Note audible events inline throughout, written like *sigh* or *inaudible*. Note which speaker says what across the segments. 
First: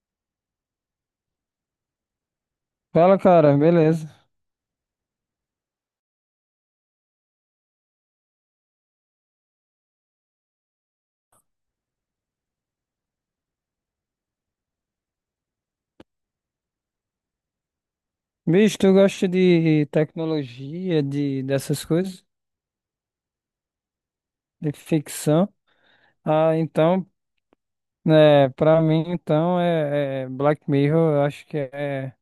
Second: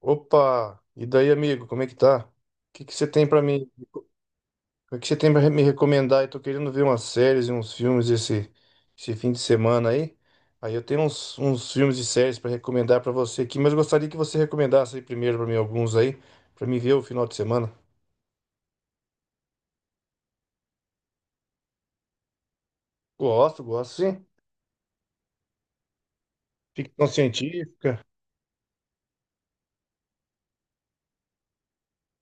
Speaker 1: Opa! E daí, amigo, como é que tá? O que você
Speaker 2: Fala,
Speaker 1: tem pra
Speaker 2: cara,
Speaker 1: mim?
Speaker 2: beleza.
Speaker 1: O que você tem para me recomendar? Eu tô querendo ver umas séries e uns filmes esse fim de semana aí. Aí eu tenho uns filmes e séries pra recomendar pra você aqui, mas eu gostaria que você recomendasse aí primeiro pra mim alguns aí, pra mim ver o final de semana.
Speaker 2: Bicho, tu gosta de tecnologia, de dessas coisas,
Speaker 1: Gosto, gosto sim.
Speaker 2: de ficção? Ah, então,
Speaker 1: Ficção científica.
Speaker 2: né, pra mim, então, é Black Mirror, eu acho que é,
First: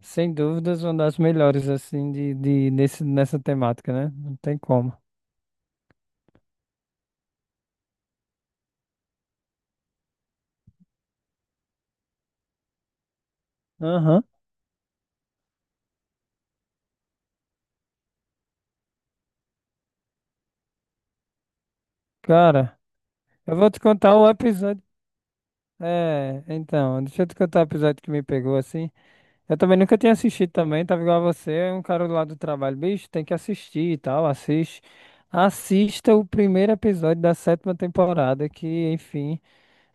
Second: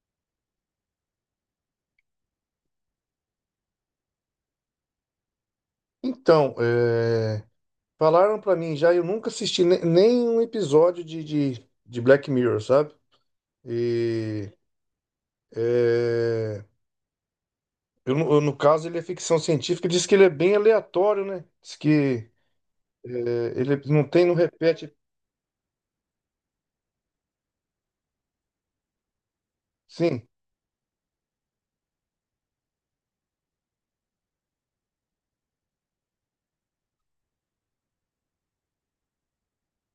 Speaker 2: sem dúvidas, uma das melhores, assim, nessa temática, né? Não tem como.
Speaker 1: Então, falaram pra mim já, eu nunca assisti nem um episódio de Black Mirror, sabe?
Speaker 2: Aham.
Speaker 1: E. é, no caso, ele é ficção científica, diz que ele é bem aleatório, né? Diz que
Speaker 2: Cara,
Speaker 1: é,
Speaker 2: eu vou
Speaker 1: ele
Speaker 2: te
Speaker 1: não
Speaker 2: contar
Speaker 1: tem,
Speaker 2: o
Speaker 1: não
Speaker 2: episódio.
Speaker 1: repete.
Speaker 2: É, então, deixa eu te contar o episódio que me pegou, assim. Eu também nunca tinha
Speaker 1: Sim.
Speaker 2: assistido também, tava igual a você, é um cara lá do trabalho, bicho, tem que assistir e tal, assiste. Assista o primeiro episódio da sétima temporada, que, enfim,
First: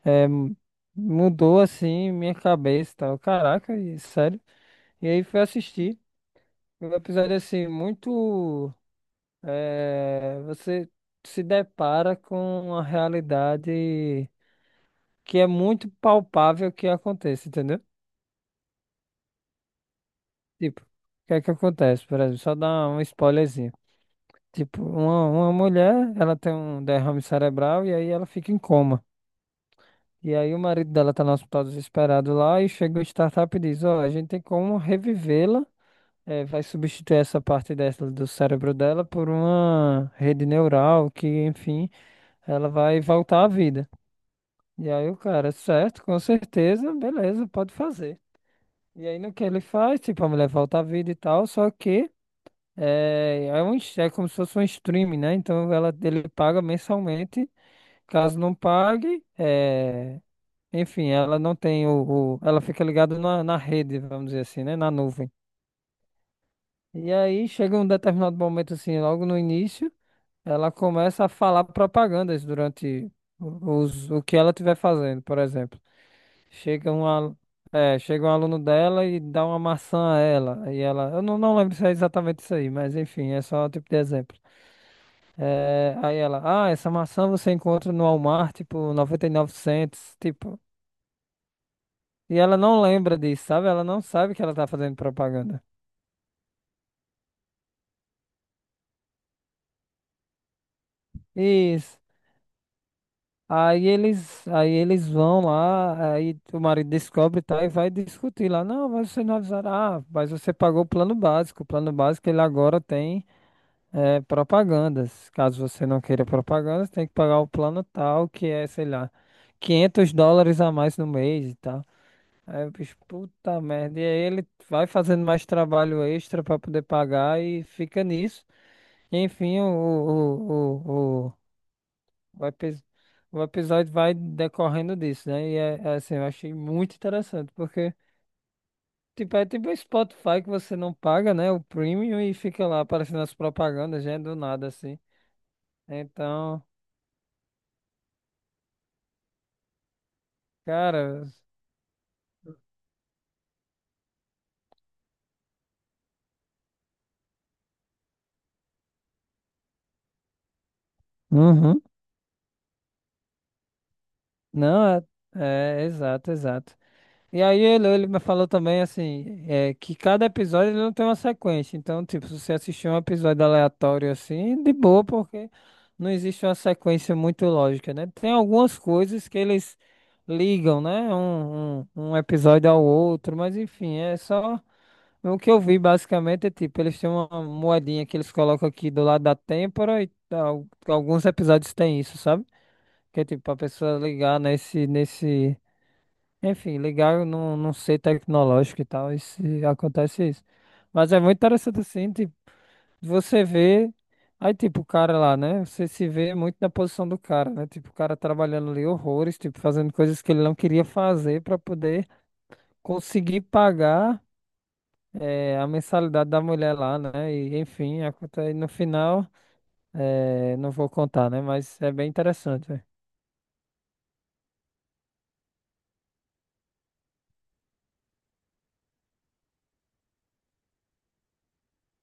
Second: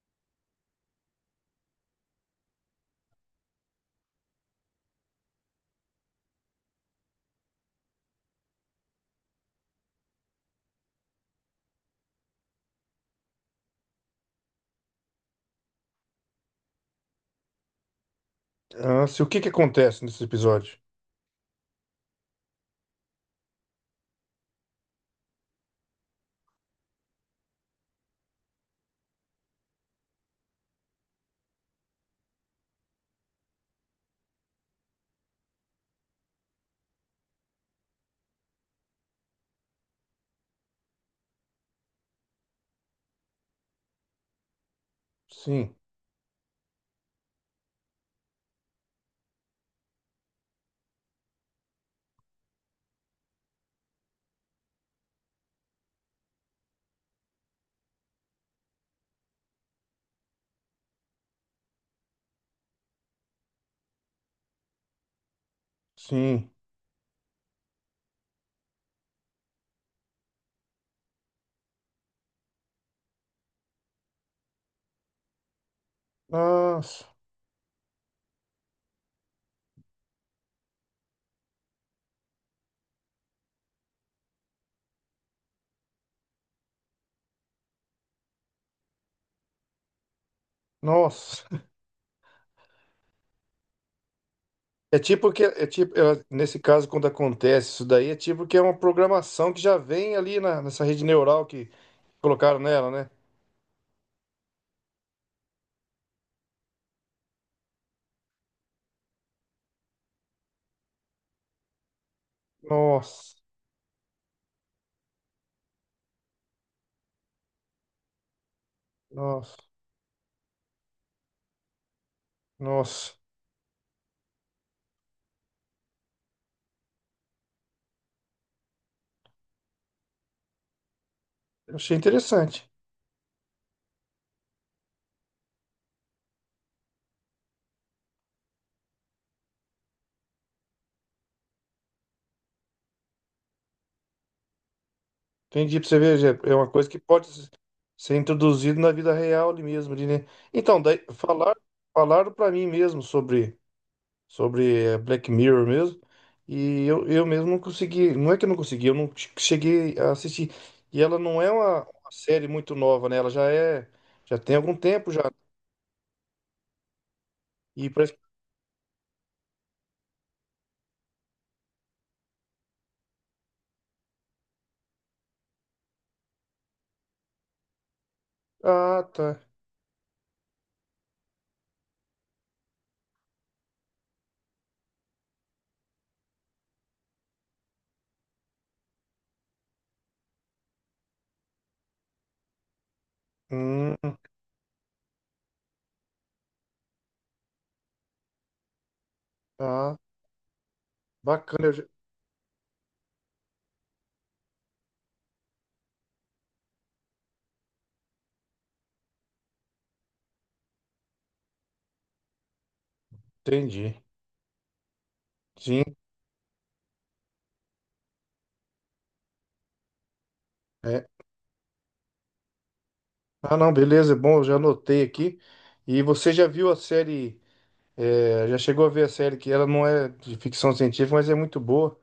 Speaker 2: é, m- mudou, assim, minha cabeça e tal. Caraca, sério. E aí fui assistir. Um episódio, assim, muito... é, você se depara com uma realidade que é muito palpável que aconteça, entendeu?
Speaker 1: Ah, se, o que que acontece nesse episódio?
Speaker 2: Tipo, o que é que acontece, por exemplo, só dar um spoilerzinho. Tipo, uma mulher, ela tem um derrame cerebral e aí ela fica em coma. E aí o marido dela tá no hospital desesperado lá e chega o startup e diz, ó, a gente tem como revivê-la, vai substituir essa parte dessa do cérebro dela por uma rede neural que, enfim, ela vai voltar à vida. E aí o cara,
Speaker 1: Sim,
Speaker 2: certo, com certeza, beleza, pode fazer. E aí no que ele faz, tipo, a mulher volta à vida e tal, só que... é como se fosse um streaming, né? Então ela, ele paga mensalmente. Caso não pague, é... enfim, ela não tem Ela fica ligada na, na rede, vamos dizer assim, né? Na nuvem.
Speaker 1: sim.
Speaker 2: E aí chega um determinado momento, assim, logo no início, ela começa a falar propagandas durante o que ela estiver fazendo, por exemplo. Chega
Speaker 1: Nossa,
Speaker 2: um, alu- é, chega um aluno dela e dá uma maçã a ela. E ela. Eu não lembro se é exatamente isso aí, mas enfim, é só um tipo de exemplo. É, aí ela, ah, essa maçã você encontra no Walmart por 99 cents. Tipo,
Speaker 1: nossa.
Speaker 2: e ela não lembra disso, sabe? Ela não sabe que ela tá fazendo
Speaker 1: É tipo que,
Speaker 2: propaganda.
Speaker 1: é tipo, é, Nesse caso, quando acontece isso daí, é tipo que é uma programação que já vem nessa rede neural que
Speaker 2: Isso.
Speaker 1: colocaram nela, né?
Speaker 2: Aí eles vão lá, aí o marido descobre, tá? E vai discutir lá. Não, mas você não avisaram. Ah, mas você pagou o plano básico. O plano básico ele agora tem
Speaker 1: Nossa,
Speaker 2: propagandas. Caso você não queira propagandas, tem que pagar o plano tal, que é, sei lá,
Speaker 1: nossa,
Speaker 2: 500 dólares a mais no mês e tal. Aí o bicho,
Speaker 1: nossa.
Speaker 2: puta merda. E aí ele vai fazendo mais trabalho extra pra poder pagar e fica nisso. Enfim,
Speaker 1: Eu achei
Speaker 2: o
Speaker 1: interessante.
Speaker 2: epis- o episódio vai decorrendo disso, né? E é, é assim, eu achei muito interessante, porque tipo, é tipo um Spotify que você não paga, né? O premium e fica lá aparecendo as propagandas, já é do nada, assim.
Speaker 1: Entendi, pra você ver, Jé, é
Speaker 2: Então,
Speaker 1: uma coisa que pode s- ser introduzida na vida real ali mesmo, ali, né? Então, daí,
Speaker 2: cara.
Speaker 1: falaram para mim mesmo sobre Black Mirror mesmo, e eu mesmo não consegui, não é que eu não consegui, eu não che- cheguei a assistir. E ela não é
Speaker 2: Uhum.
Speaker 1: uma série muito nova, né? Já tem algum
Speaker 2: Não, é,
Speaker 1: tempo já.
Speaker 2: é exato, exato. E aí
Speaker 1: E
Speaker 2: ele
Speaker 1: parece,
Speaker 2: me falou também assim, é, que cada episódio ele não tem uma sequência. Então, tipo, se você assistir um episódio aleatório assim, de boa, porque não existe uma sequência muito lógica, né? Tem algumas
Speaker 1: ah,
Speaker 2: coisas que
Speaker 1: tá.
Speaker 2: eles ligam, né? Um episódio ao outro, mas enfim, é só. O que eu vi basicamente é tipo, eles têm uma moedinha que eles colocam aqui do lado da têmpora e tal. Alguns episódios têm isso, sabe? Que é tipo, pra pessoa
Speaker 1: Hum,
Speaker 2: ligar nesse. Enfim, legal, não, não sei tecnológico e tal, e se
Speaker 1: tá.
Speaker 2: acontece isso. Mas é muito
Speaker 1: Bacana,
Speaker 2: interessante assim, tipo, você vê, aí tipo, o cara lá, né? Você se vê muito na posição do cara, né? Tipo, o cara trabalhando ali horrores, tipo, fazendo coisas que ele não queria fazer pra poder conseguir
Speaker 1: entendi.
Speaker 2: pagar a
Speaker 1: Sim,
Speaker 2: mensalidade da mulher lá, né? E enfim, acontece, no final, não vou
Speaker 1: é.
Speaker 2: contar, né? Mas é bem interessante, velho.
Speaker 1: Ah, não, beleza, é bom, eu já anotei aqui. E você já viu a série? É, já chegou a ver a série que ela não é de ficção científica, mas é muito boa.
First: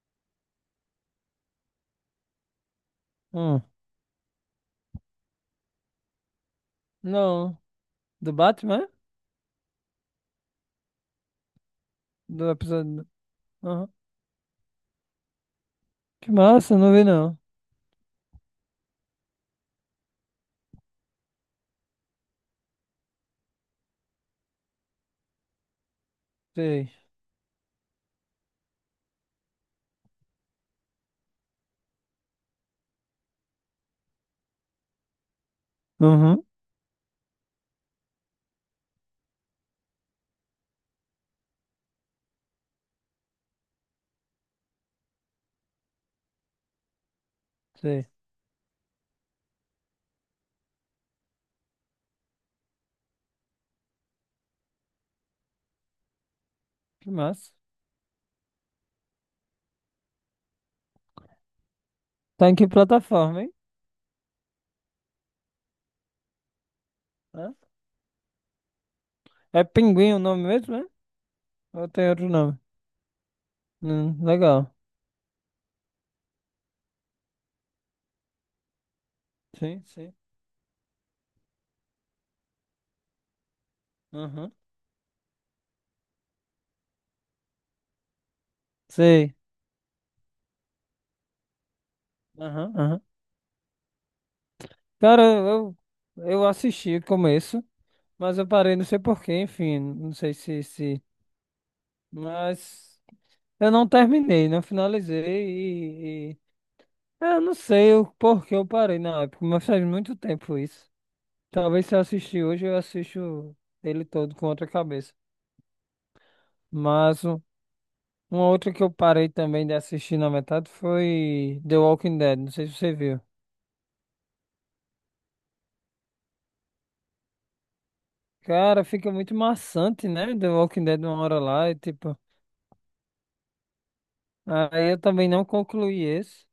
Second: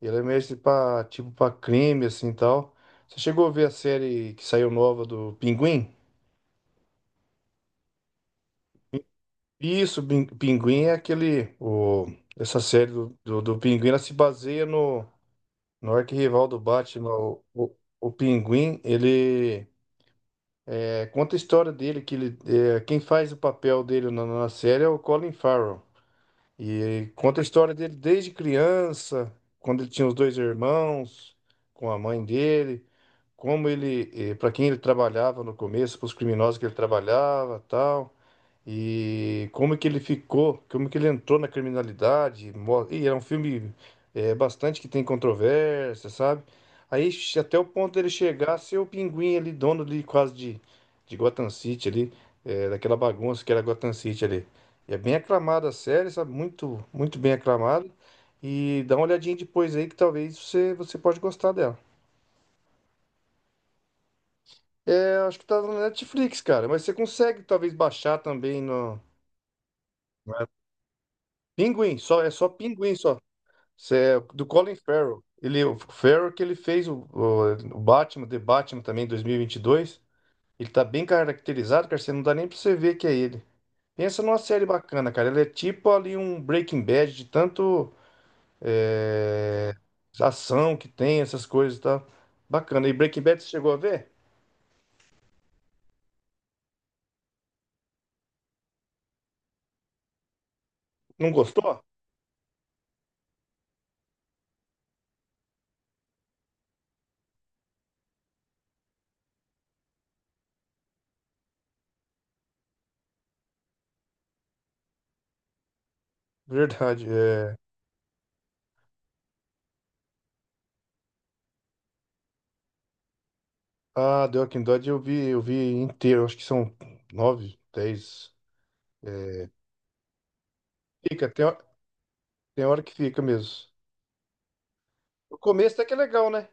Speaker 1: Ela é meio para tipo para crime assim e tal. Você chegou a
Speaker 2: Hum.
Speaker 1: ver a série que saiu nova do Pinguim?
Speaker 2: Não, do Batman?
Speaker 1: Isso, Pinguim é aquele o
Speaker 2: Do
Speaker 1: essa série
Speaker 2: episódio.
Speaker 1: do Pinguim,
Speaker 2: Aham.
Speaker 1: ela se baseia no
Speaker 2: Que
Speaker 1: arquirrival do
Speaker 2: massa, não vi
Speaker 1: Batman,
Speaker 2: não.
Speaker 1: o Pinguim, ele conta a história dele que ele é, quem faz o papel dele na série é o Colin Farrell.
Speaker 2: Sei.
Speaker 1: E conta a história dele desde criança, quando ele tinha os dois irmãos, com a mãe dele, como ele, para quem ele trabalhava no começo, para os
Speaker 2: Uhum.
Speaker 1: criminosos que ele trabalhava, tal. E como que ele ficou, como que ele entrou na criminalidade. E é um filme bastante que tem controvérsia, sabe? Até o ponto
Speaker 2: Sei.
Speaker 1: dele chegar a ser o Pinguim ali, dono ali quase de Gotham City ali, daquela bagunça que era Gotham City ali. E é bem aclamada a série, sabe? Muito,
Speaker 2: Que
Speaker 1: muito bem
Speaker 2: massa.
Speaker 1: aclamada. E dá uma olhadinha depois aí que talvez você pode gostar dela.
Speaker 2: Tá em que plataforma, hein?
Speaker 1: É, acho que tá na Netflix, cara, mas você consegue
Speaker 2: Hã?
Speaker 1: talvez baixar também no...
Speaker 2: É Pinguim o
Speaker 1: Não
Speaker 2: nome
Speaker 1: é
Speaker 2: mesmo, né? Ou
Speaker 1: Pinguim,
Speaker 2: tem
Speaker 1: só,
Speaker 2: outro
Speaker 1: é só
Speaker 2: nome?
Speaker 1: Pinguim, só. É do
Speaker 2: Legal.
Speaker 1: Colin Farrell. Ele, o Farrell que ele fez o Batman, The Batman também, em
Speaker 2: Sim,
Speaker 1: 2022.
Speaker 2: sim.
Speaker 1: Ele tá bem caracterizado, cara. Você não dá nem pra você ver que é ele. Pensa numa
Speaker 2: Uhum.
Speaker 1: série bacana, cara. Ele é tipo ali um Breaking Bad de tanto
Speaker 2: Sei.
Speaker 1: é, ação que tem, essas coisas e tal.
Speaker 2: Aham,
Speaker 1: Bacana. E
Speaker 2: aham.
Speaker 1: Breaking Bad você chegou a ver?
Speaker 2: Cara, eu assisti o começo, mas eu parei, não sei porquê, enfim. Não sei se, se...
Speaker 1: Não gostou?
Speaker 2: Mas eu não terminei, não finalizei e... e- é, eu não sei o porquê eu parei na época, mas faz muito tempo isso. Talvez se eu assistir hoje, eu assisto ele todo com outra cabeça.
Speaker 1: Verdade.
Speaker 2: Mas um-
Speaker 1: É...
Speaker 2: uma outra que eu parei também de assistir na metade foi The Walking Dead. Não sei se você viu.
Speaker 1: Ah, The Walking Dead eu vi inteiro. Acho que são nove, dez.
Speaker 2: Cara, fica muito
Speaker 1: É,
Speaker 2: maçante, né? The Walking Dead uma
Speaker 1: Fica,
Speaker 2: hora
Speaker 1: tem, hora-
Speaker 2: lá e tipo.
Speaker 1: Tem hora que fica mesmo.
Speaker 2: Aí eu também
Speaker 1: O
Speaker 2: não
Speaker 1: começo até que é
Speaker 2: concluí
Speaker 1: legal,
Speaker 2: esse.
Speaker 1: né?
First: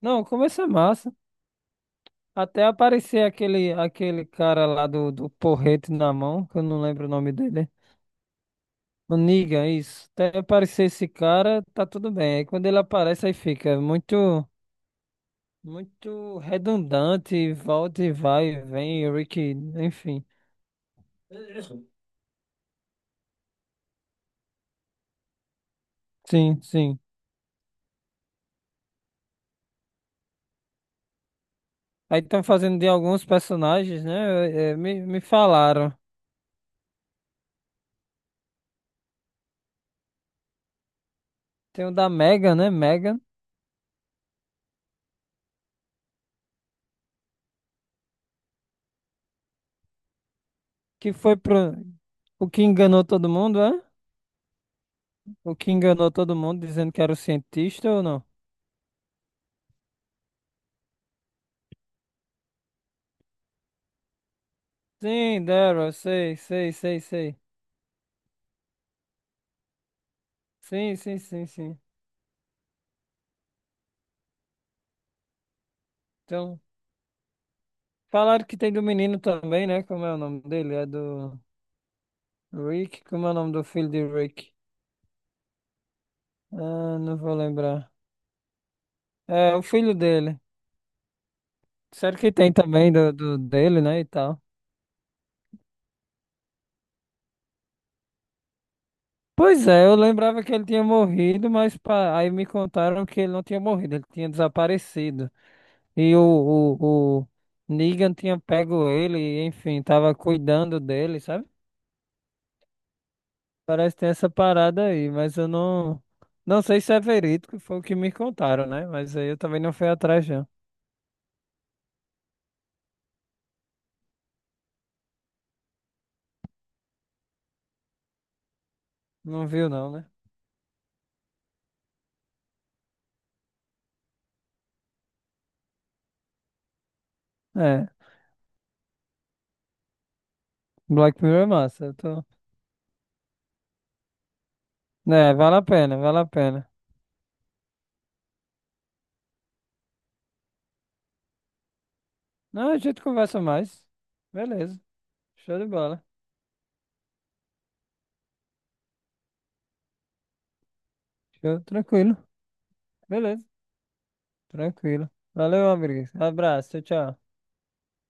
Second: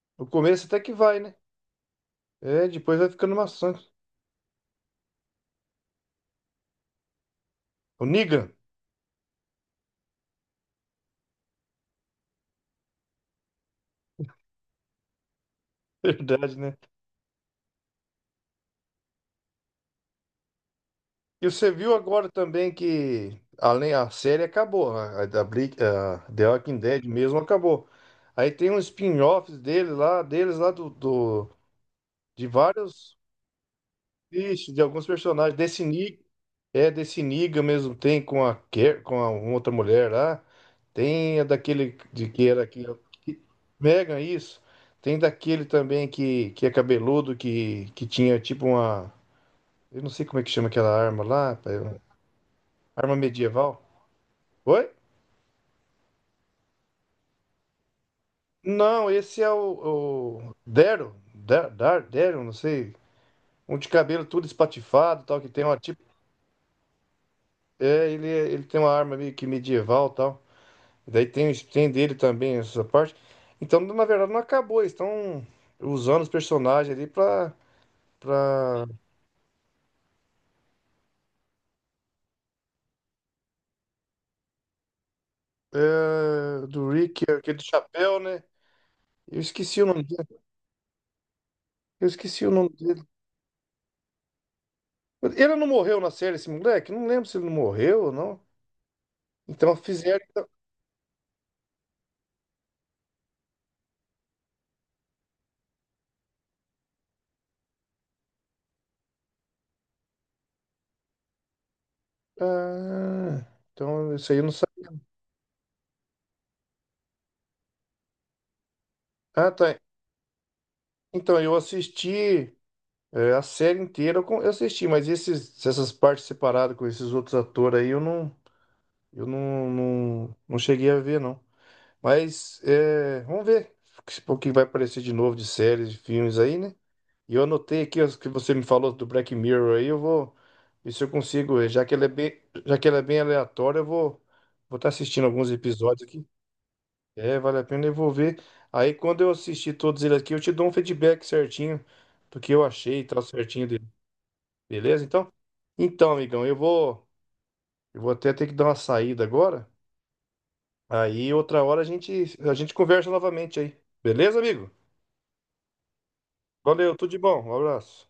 Speaker 2: Não,
Speaker 1: O
Speaker 2: começa
Speaker 1: começo até que
Speaker 2: massa.
Speaker 1: vai, né?
Speaker 2: Até
Speaker 1: É, depois vai
Speaker 2: aparecer
Speaker 1: ficando
Speaker 2: aquele,
Speaker 1: maçante.
Speaker 2: aquele cara lá do porrete na mão, que eu não lembro o nome dele.
Speaker 1: O Negan,
Speaker 2: O Negan, isso. Até aparecer esse cara, tá tudo bem. Aí quando ele aparece, aí fica muito,
Speaker 1: *laughs*
Speaker 2: muito
Speaker 1: verdade, né?
Speaker 2: redundante, volta e vai, vem, Rick, enfim.
Speaker 1: E você viu agora também que além a série acabou, né? A The
Speaker 2: Sim,
Speaker 1: Walking
Speaker 2: sim.
Speaker 1: Dead mesmo acabou. Aí tem um spin-off deles lá do
Speaker 2: Aí estão
Speaker 1: de
Speaker 2: fazendo de
Speaker 1: vários
Speaker 2: alguns personagens, né?
Speaker 1: Isso,
Speaker 2: É,
Speaker 1: de alguns
Speaker 2: me
Speaker 1: personagens.
Speaker 2: falaram.
Speaker 1: Desse Niga mesmo tem com com a uma outra mulher lá. Tem a
Speaker 2: Tem o
Speaker 1: daquele
Speaker 2: da
Speaker 1: de que
Speaker 2: mega
Speaker 1: era
Speaker 2: né? Megan,
Speaker 1: que Megan, isso. Tem daquele também que é cabeludo, que tinha tipo uma. Eu não sei como é que chama aquela
Speaker 2: que
Speaker 1: arma
Speaker 2: foi
Speaker 1: lá,
Speaker 2: pro.
Speaker 1: pai, uma
Speaker 2: O que enganou
Speaker 1: arma
Speaker 2: todo mundo, é?
Speaker 1: medieval. Oi?
Speaker 2: O que enganou todo mundo dizendo que era o cientista ou não?
Speaker 1: Não, esse é o Daryl, Daryl, não sei. Um de cabelo tudo espatifado, tal,
Speaker 2: Sim,
Speaker 1: que tem uma
Speaker 2: Daryl,
Speaker 1: tipo.
Speaker 2: sei, sei, sei, sei.
Speaker 1: Ele tem uma arma meio que medieval, tal.
Speaker 2: Sim, sim,
Speaker 1: Daí
Speaker 2: sim, sim.
Speaker 1: tem dele também essa parte. Então, na verdade, não acabou. Eles estão usando os
Speaker 2: Então,
Speaker 1: personagens ali pra.
Speaker 2: falaram que tem do
Speaker 1: pra
Speaker 2: menino também, né? Como é o nome dele? É do Rick? Como é o nome do filho de Rick?
Speaker 1: É, do
Speaker 2: Ah, não
Speaker 1: Rick,
Speaker 2: vou
Speaker 1: aquele do
Speaker 2: lembrar.
Speaker 1: chapéu, né? Eu
Speaker 2: É, o
Speaker 1: esqueci o
Speaker 2: filho
Speaker 1: nome
Speaker 2: dele.
Speaker 1: dele. Eu
Speaker 2: Sério que
Speaker 1: esqueci o
Speaker 2: tem
Speaker 1: nome
Speaker 2: também
Speaker 1: dele.
Speaker 2: do dele, né? E tal.
Speaker 1: Ele não morreu na série, esse moleque? Não lembro se ele não morreu ou não.
Speaker 2: Pois
Speaker 1: Então
Speaker 2: é, eu
Speaker 1: fizeram.
Speaker 2: lembrava
Speaker 1: Então,
Speaker 2: que ele tinha morrido, mas aí me contaram que ele não tinha morrido, ele tinha desaparecido. E o Negan tinha pego ele, e, enfim, tava cuidando dele, sabe?
Speaker 1: ah,
Speaker 2: Parece que tem
Speaker 1: então
Speaker 2: essa
Speaker 1: isso aí eu não
Speaker 2: parada
Speaker 1: sabia.
Speaker 2: aí, mas eu não sei se é verídico, foi o que me contaram, né? Mas aí eu
Speaker 1: Ah,
Speaker 2: também não
Speaker 1: tá.
Speaker 2: fui atrás, não.
Speaker 1: Então eu assisti a série inteira, eu assisti, mas essas partes separadas com esses outros atores aí, eu não. Eu
Speaker 2: Não
Speaker 1: não,
Speaker 2: viu, não, né?
Speaker 1: não, não cheguei a ver, não. Mas é, vamos ver o que vai aparecer de novo de séries, de filmes aí, né? E eu anotei
Speaker 2: É,
Speaker 1: aqui os que você me falou do Black Mirror aí, eu vou ver se eu
Speaker 2: Black Mirror é
Speaker 1: consigo, já
Speaker 2: massa, eu
Speaker 1: que ela é
Speaker 2: tô...
Speaker 1: bem, já que ela é bem aleatória, eu vou vou estar assistindo
Speaker 2: É,
Speaker 1: alguns
Speaker 2: vale a pena,
Speaker 1: episódios
Speaker 2: vale
Speaker 1: aqui.
Speaker 2: a pena.
Speaker 1: É, vale a pena, eu vou ver. Aí quando eu assistir todos eles aqui, eu te dou um feedback certinho do que eu
Speaker 2: Não, a
Speaker 1: achei
Speaker 2: gente
Speaker 1: e tal,
Speaker 2: conversa
Speaker 1: certinho
Speaker 2: mais.
Speaker 1: dele.
Speaker 2: Beleza,
Speaker 1: Beleza, então?
Speaker 2: show de bola,
Speaker 1: Então, amigão, eu vou até ter que dar uma saída agora. Aí
Speaker 2: show,
Speaker 1: outra hora
Speaker 2: tranquilo,
Speaker 1: a gente conversa
Speaker 2: beleza.
Speaker 1: novamente aí. Beleza, amigo?
Speaker 2: Tranquilo. Valeu, amigo. Abraço,
Speaker 1: Valeu, tudo
Speaker 2: tchau,
Speaker 1: de
Speaker 2: tchau.
Speaker 1: bom. Um abraço.